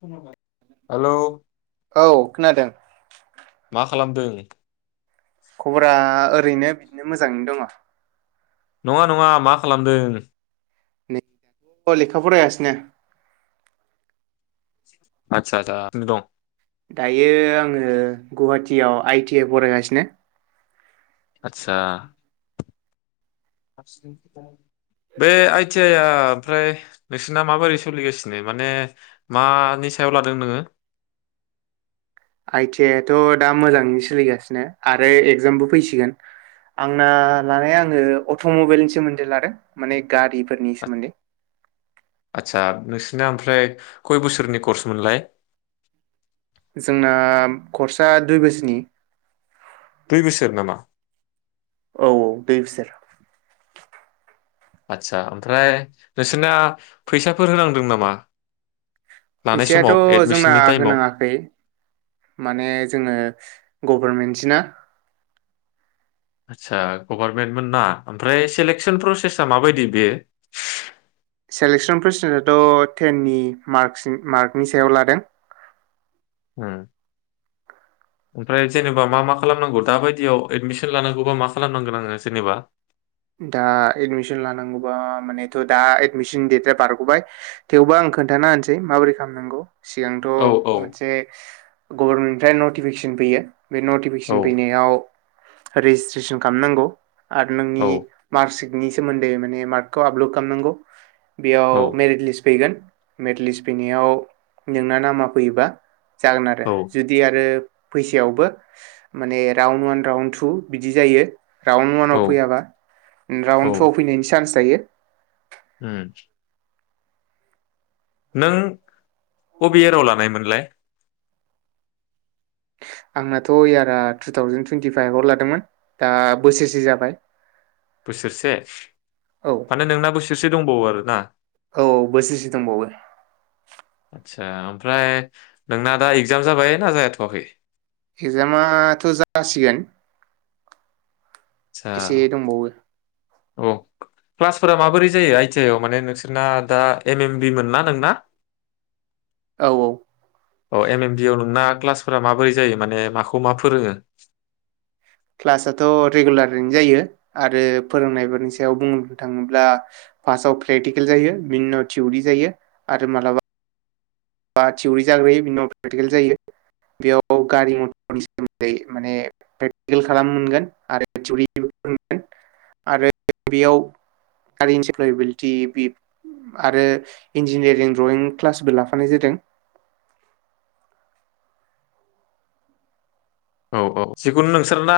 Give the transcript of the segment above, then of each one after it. खोनाबाय। औ खोनादों। मा खालामदों। खबरा ओरैनो बिदिनो मोजाङैनो दङ। नङा नङा मा खालामदों। अ लेखा फरायगासिनो। आतसा दा दं। दायो आङो गुवाहाटियाव आइटि आइ फरायगासिनो। आतसा। आसनि खोथानाय। बे आइटि आइ आ ओमफ्राय नोंसिना माबोरै सोलिगासिनो माने मानि सायाव लादों नोङो? आइटि आइ आथ' दा मोजाङैनो सोलिगासिनो आरो एगजामबो फैसिगोन। आंना लानाया आङो अट'मबाइलनि सोमोन्दै लादों माने गारिफोरनि सोमोन्दै। नोंना ओमफ्राय खय बोसोरनि कर्समोनलाय जोंना कर्साआ दुइ बोसोरनि। दुइ बोसोर नामा? औ दै बिसोर आदसा ओमफ्राय नोंसोरना फैसाफोर होनांदों नामा? लानाय फैसायाथ' समाव जोंना एडमिसननि टाइमाव होनाङाखै माने जोङो गभारनमेन्ट सोना आदसा गभारनमेन्ट मोन ना ओमफ्राय सेलेकसन प्रसे सेस आं माबायदि बेयो? सेलेक्सन प्रसेसाथ' टेन नि मार्कस मार्कनि सायाव लादों। उम ओमफ्राय जेनेबा मा मा खालामनांगौ दाबायदियाव एदमिसन लानांगौबा मा खालामनांगोन आङो जेनेबा? दा एडमिसन लानांगौबा मानेथ' दा एडमिसन डेटआ बारग'बाय थेवबो आं आं खोन्थाना होनोसै माबोरै खालामनांगौ। सिगांथ' औ औ मोनसे गभर्नमेन्टनिफ्राय नटिफिकेसन फैयो। बे औ नटिफिकेसन फैनायाव रेजिसट्रेसन खालामनांगौ आरो औ नोंनि मार्कसिकनि सोमोनदै माने मार्कखौ आपलद खालाम नांगौ। औ फैगोन मेरिटलिस् फैनायाव नोंना नामा फैयोबा जागोन आरो औ जुदि आरो फैसायावबो माने राउन्ड वान राउन्ड टु बिदि जायो राउन्ड औ ववानाव फैयाबा राउन्ड टुव फैनायनि चान्स थायो। ओ नों अबे याराव लानायमोनलाय! आंनाथ' इयारा टु थावजेन टुइन्टि फाइभआव लादोंमोन दा बोसोरसे जाबाय। बोसोरसे औ माने नोंना बोसोरसे दंबावो आरोना? औ बोसोरसे दंबावो। आदसा ओमफ्राय नोंना दा इगजाम जाबाय ना जाथ'वाखै? एक्जामाथ' जासिगोन। आदसा एसे दंबावो औ क्लासफोरा माबोरै जायो आइ टि आइ आव माने नोंसोरना दा एम एम बि मोन ना नोंना? औ औ एम एम बि नोंना क्लास फोरा माबोरै जायो माने माखौ मा फोरोङो? क्लासाथ' रेगुलारैनो जायो आरो फोरोंनायफोरनि सायाव बुंनो थाङोब्ला फासाव प्रेक्टिकेल जायो, बिनाव थिउरि जायो आरो मालाबा बा थिउरि जाग्रोयो बिन प्रेकटिकेल जायो। बेयाव गारि-मथरनि सोमोन्दै माने प्रेकटिकेल खालामनो मोनगोन आरो थिउरि मोनगोन आरो बेयाव [unintelligible] आरो इन्जिनियारिं द्रयिं क्लासबो ला नाय जादों। औ औ जिखुनु नोंसोरना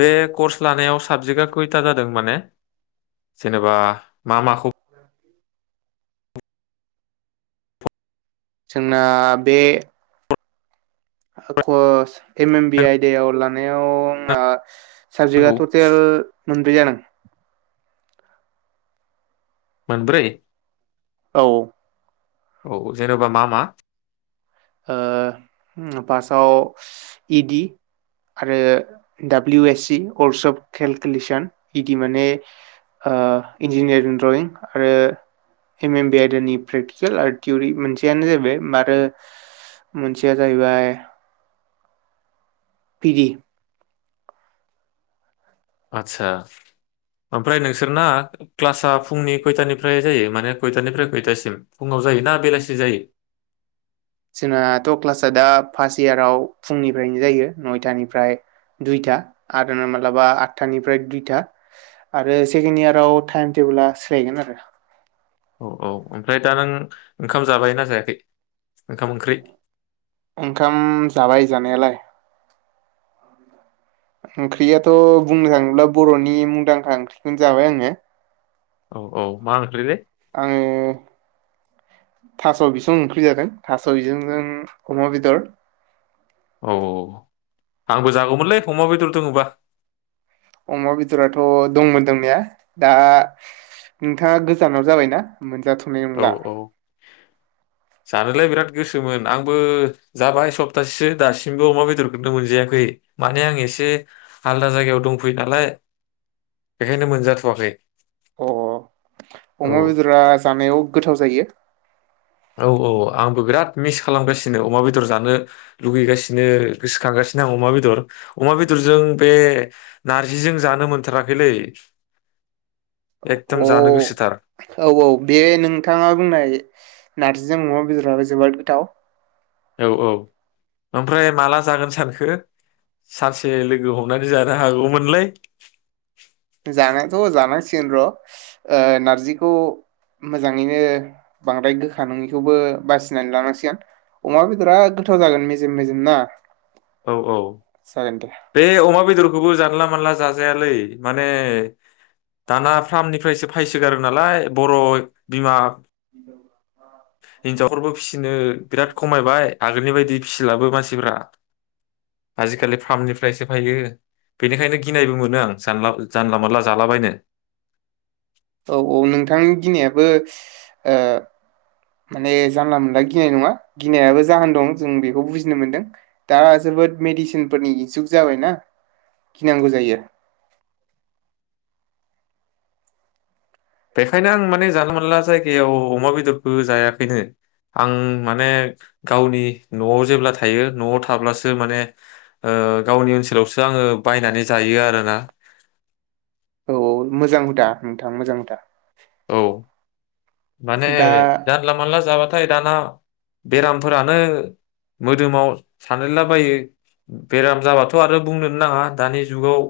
बे कर्स लानायाव साबजेक्टआ खयथा जादों माने? जेनेबा मा माखौ जोंना बे कर्स एम एम बि आयदायाव लानायाव आंना नांगौ साबजेक्टआ टटेल मोनब्रै जादों। मोनब्रै? औ। औ जेन'बा मा मा? ओ फार्सआव इ डि आरो W S works of calculation, E D माने इन्जिनियारिं ड्रयिं आरो एम एम बि आइदनि प्रेकटिकेल आरो थिउरि मोनसेयानो जाबाय आरो मोनसेया जाहैबाय पि दि आतसा। ओमफ्राय नोंसोरना क्लासा फुंनि खयथानिफ्राय जायो माने खयथानिफ्राय खयथासिम फुङाव जायो ना बेलासि जायो? जोंनाथ' क्लासआ दा फार्स्ट इयाराव फुंनिफ्रायनो जायो नयथानिफ्राय दुइथा आरो मालाबा आततानिफ्राय दुइथा। आरो सेक्ण्ड इयाराव टाइम टे बोला सोलायगोन आरो। औ औ ओमफ्राय दा नों ओंखाम जाबाय ना जायाखै? ओंखाम ओंख्रि ओंखाम जाबाय जानायालाय ओंख्रियाथ' बुंनो थाङोब्ला बर'नि मुंदांखा ओंख्रिखौनो जाबाय आङो। औ औ मा ओंख्रिलै? आङो थास' बिसं ओंख्रि जादों थास' बिसंजों अमा बेदर। औ औ आंबो जागौमोनलै अमा बेदर दङबा अमा बेदराथ' दंमोन दंनाया, दा नोंथाङा गोजानाव जाबायना मोनजाथ'नाय औ नंला औ जानोलाय बिराद गोसोमोन आंबो जाबाय सप्तासेसो दासिमबो अमा बेदरखौनो मोनजायाखै माने आं एसे आलदा जायगायाव दंफैयो नालाय बेखायनो मोनजाथ'वाखै अ औ अमा बेदरा जानायाव गोथाव जायो। औ औ आंबो बिराद मिस खालामगासिनो अमा बेदर जानो लुगैगासिनो गोसोखांगासिनो आं अमा बेदर। अमा बेदरजों बे नारजिजों जानो मोनथाराखैलै एकदम जानो गोसोथार अ औ औ बे नोंथाङा बुंनाय नारजिजों अमा बेदराबो जोबोद गोथाव। औ औ ओमफ्राय माला जागोन सानखो? सानसे लोगो हमनानै जानो हागौमोनलै जानायाथ जानायसिन र ओ नारजिखौ मोजाङैनो बांद्राय गोखा नङैखौबो बासिनानै लानांसिगोन अमा बेदरा गोथाव जागोन मेजेम मेजेम ना औ औ जागोन दे बे अमा बेदर खौबो जानला मानला जाजायालै माने दाना फार्मनिफ्रायसो फायसोगारो नालाय बर' बिमा हिनजावफोरबो फिसिनो बिराद खमायबाय आगोलनि बायदि फिसिलाबो मानसिफोरा आजिखालि फार्मनिफ्रायसो फायो बेनिखायनो गिनायबो मोनो आं जानला जानला मोनला जालाबायनो औ औ नोंथांनि गिनायाबो ओ माने जानला मोनला गिनाय नङा गिनायाबो जाहोन दं जों बेखौ बुजिनो मोनदों दा जों जोबोद मेदिसिनफोरनि जुग जाबायना गिनांगौ जायो। [inaudible] बेखायनो आं माने जानला मोनला जायगायाव अमा बेदरखौ जायाखैनो आं माने गावनि नआव जेब्ला थायो नआव थाब्लासो माने ओ गावनि ओनसोलावसो आङो बायनानै जा यो आरो आरो ना औ औ मोज जां नोंथां मोजांनो दा औ माने दा जानला मानला जाबाथाय दाना बेरामफोरानो मोदोमाव सानेनलाबायो बेराम जाबाथ आरो बुंनोनो नाङा दानि जुगाव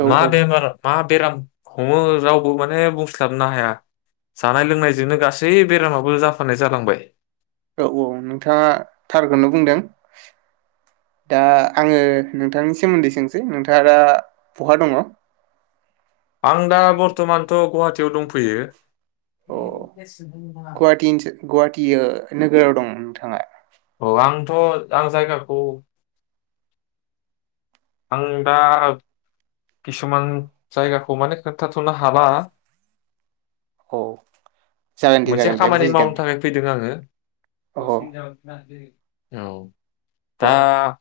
औ मा बेमार मा बेराम हमो रावबो माने बुं स्लाबनो हाया जानाय लोंनायजोंनो गासै बेरामाबो जाफानाय जालांबाय। औ औ नोंथाङा थारखोनो बुंदों। दा आङो नोंथांनि सोमोन्दै सोंसै नोंथाङा बहा दङ? आं दा बर्थमानथ' गुवाहाटीयाव दंफैयो। अ गुाहटीनिसो गुवाहाटी ओ नोगोराव दं नोंथाङा? औ आंथ आं जायगाखौ आं दा किसुमान जायगाखौ माने खोन्थाथ'नो हाला। औ जागोन दे मोनसे जागोन दे खामानि बुजिदों मावनो थाखाय फैदों आङो। [unintelligible] अ औ अ दा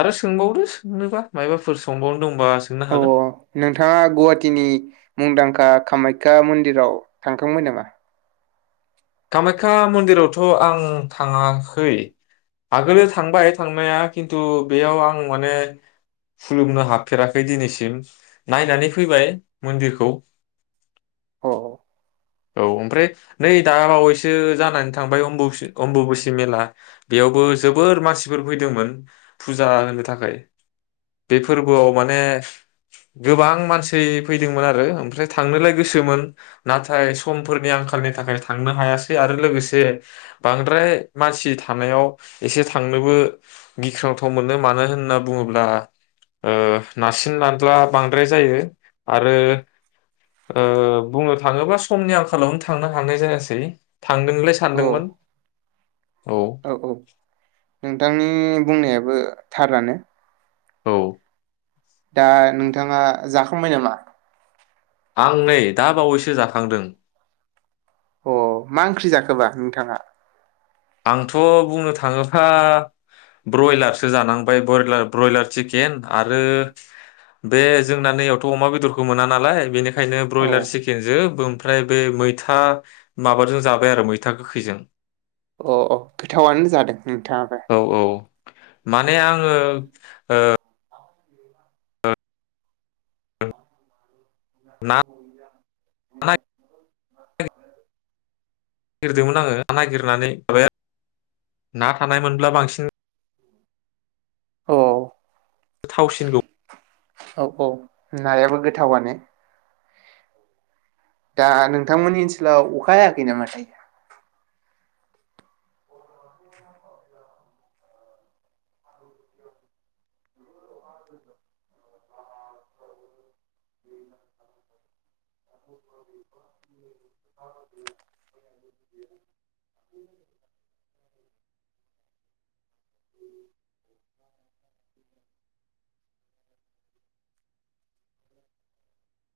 आरो सोंबावदो सोंनोबा मायबाफोर सोंबावनो दंबा सोंनो अ हागोन नोंथाङा गुवाहाटीनि मुंदांखा खा कामाख्या मन्दिराव थांखांबाय नामा? कामाख्या मन्दिरावथ' आङो थाङाखै आगोलो थांबाय। थांनाया खिन्थु बेयाव आं माने खुलुमनो हाबफेराखै दिनैसिम नायनानै फैबाय मन्दिरखौ। अ औ ओमफ्राय नै दा बावैसो जानानै थांबायम अम्बुसि अम्बुुबुसि मेला बेयावबो जोबोर मानसिफोर फैदों। मोन फुजा होनो थाखाय बे फोरबोआव माने गोबां मानसै फैदोंमोन आर ओ थांनोलाय गोसोमोन नाथाय समफोरनि आंखालनि थाखाय थांनो हायासै आरो लोगोसे बांद्राय मानसि थानायाव एसे थांनोबो गिख्रंथाव मोनो मानो होनना बुङोब्ला ओ नारसिन नारदला बांद्राय जायो आरो ओ बुंनो थाङोबा समनि आंखालावनो थांनो हा थांनाय जायासै थांदों नोंलाय अ सानदोंमोन। औ औ नोंथांनि बुंनायाबो थारानो। औ। दा नोंथाङा जाखांबाय नामा? आं नै दा बावैसो जाखांदों। अ मा ओंख्रि जाखोबा नोंथाङा? आंथ' बुंनो थाङोब्ला ब्रयलारसो जानांबाय ब्रयलार। ब्रयलार चिकेन आरो बे जोंना नैयावथ' अमा बेदरखौ मोना नालाय बेनिखायनो औ ब्रयलार चिकेन जो ओमफ्राय बे मैथा माबाजों जाबाय आरो मैथा गोखैजों अ औ गोथावनो जादों नोंथाङाबो। औ औ माने आङो ओ ना [unintelligible] नागिरदोंमोन आङो नागिरनानै माबाया ना थानायमोनब्ला बांसिन औ। थावसिनगौ। औ औ नायाबो गोथावानो। दा नोंथांमोननि ओनसोलाव अखा हायाखै नामाथाय?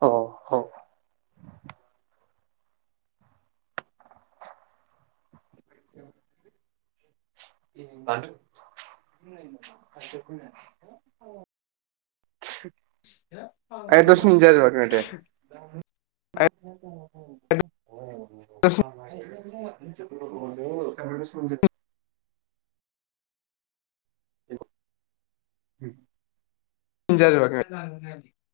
औ औ। [unintelligible] आया दस मिनिट [unintelligible] [unintelligible] [unintelligible] [unintelligible] [unintelligible]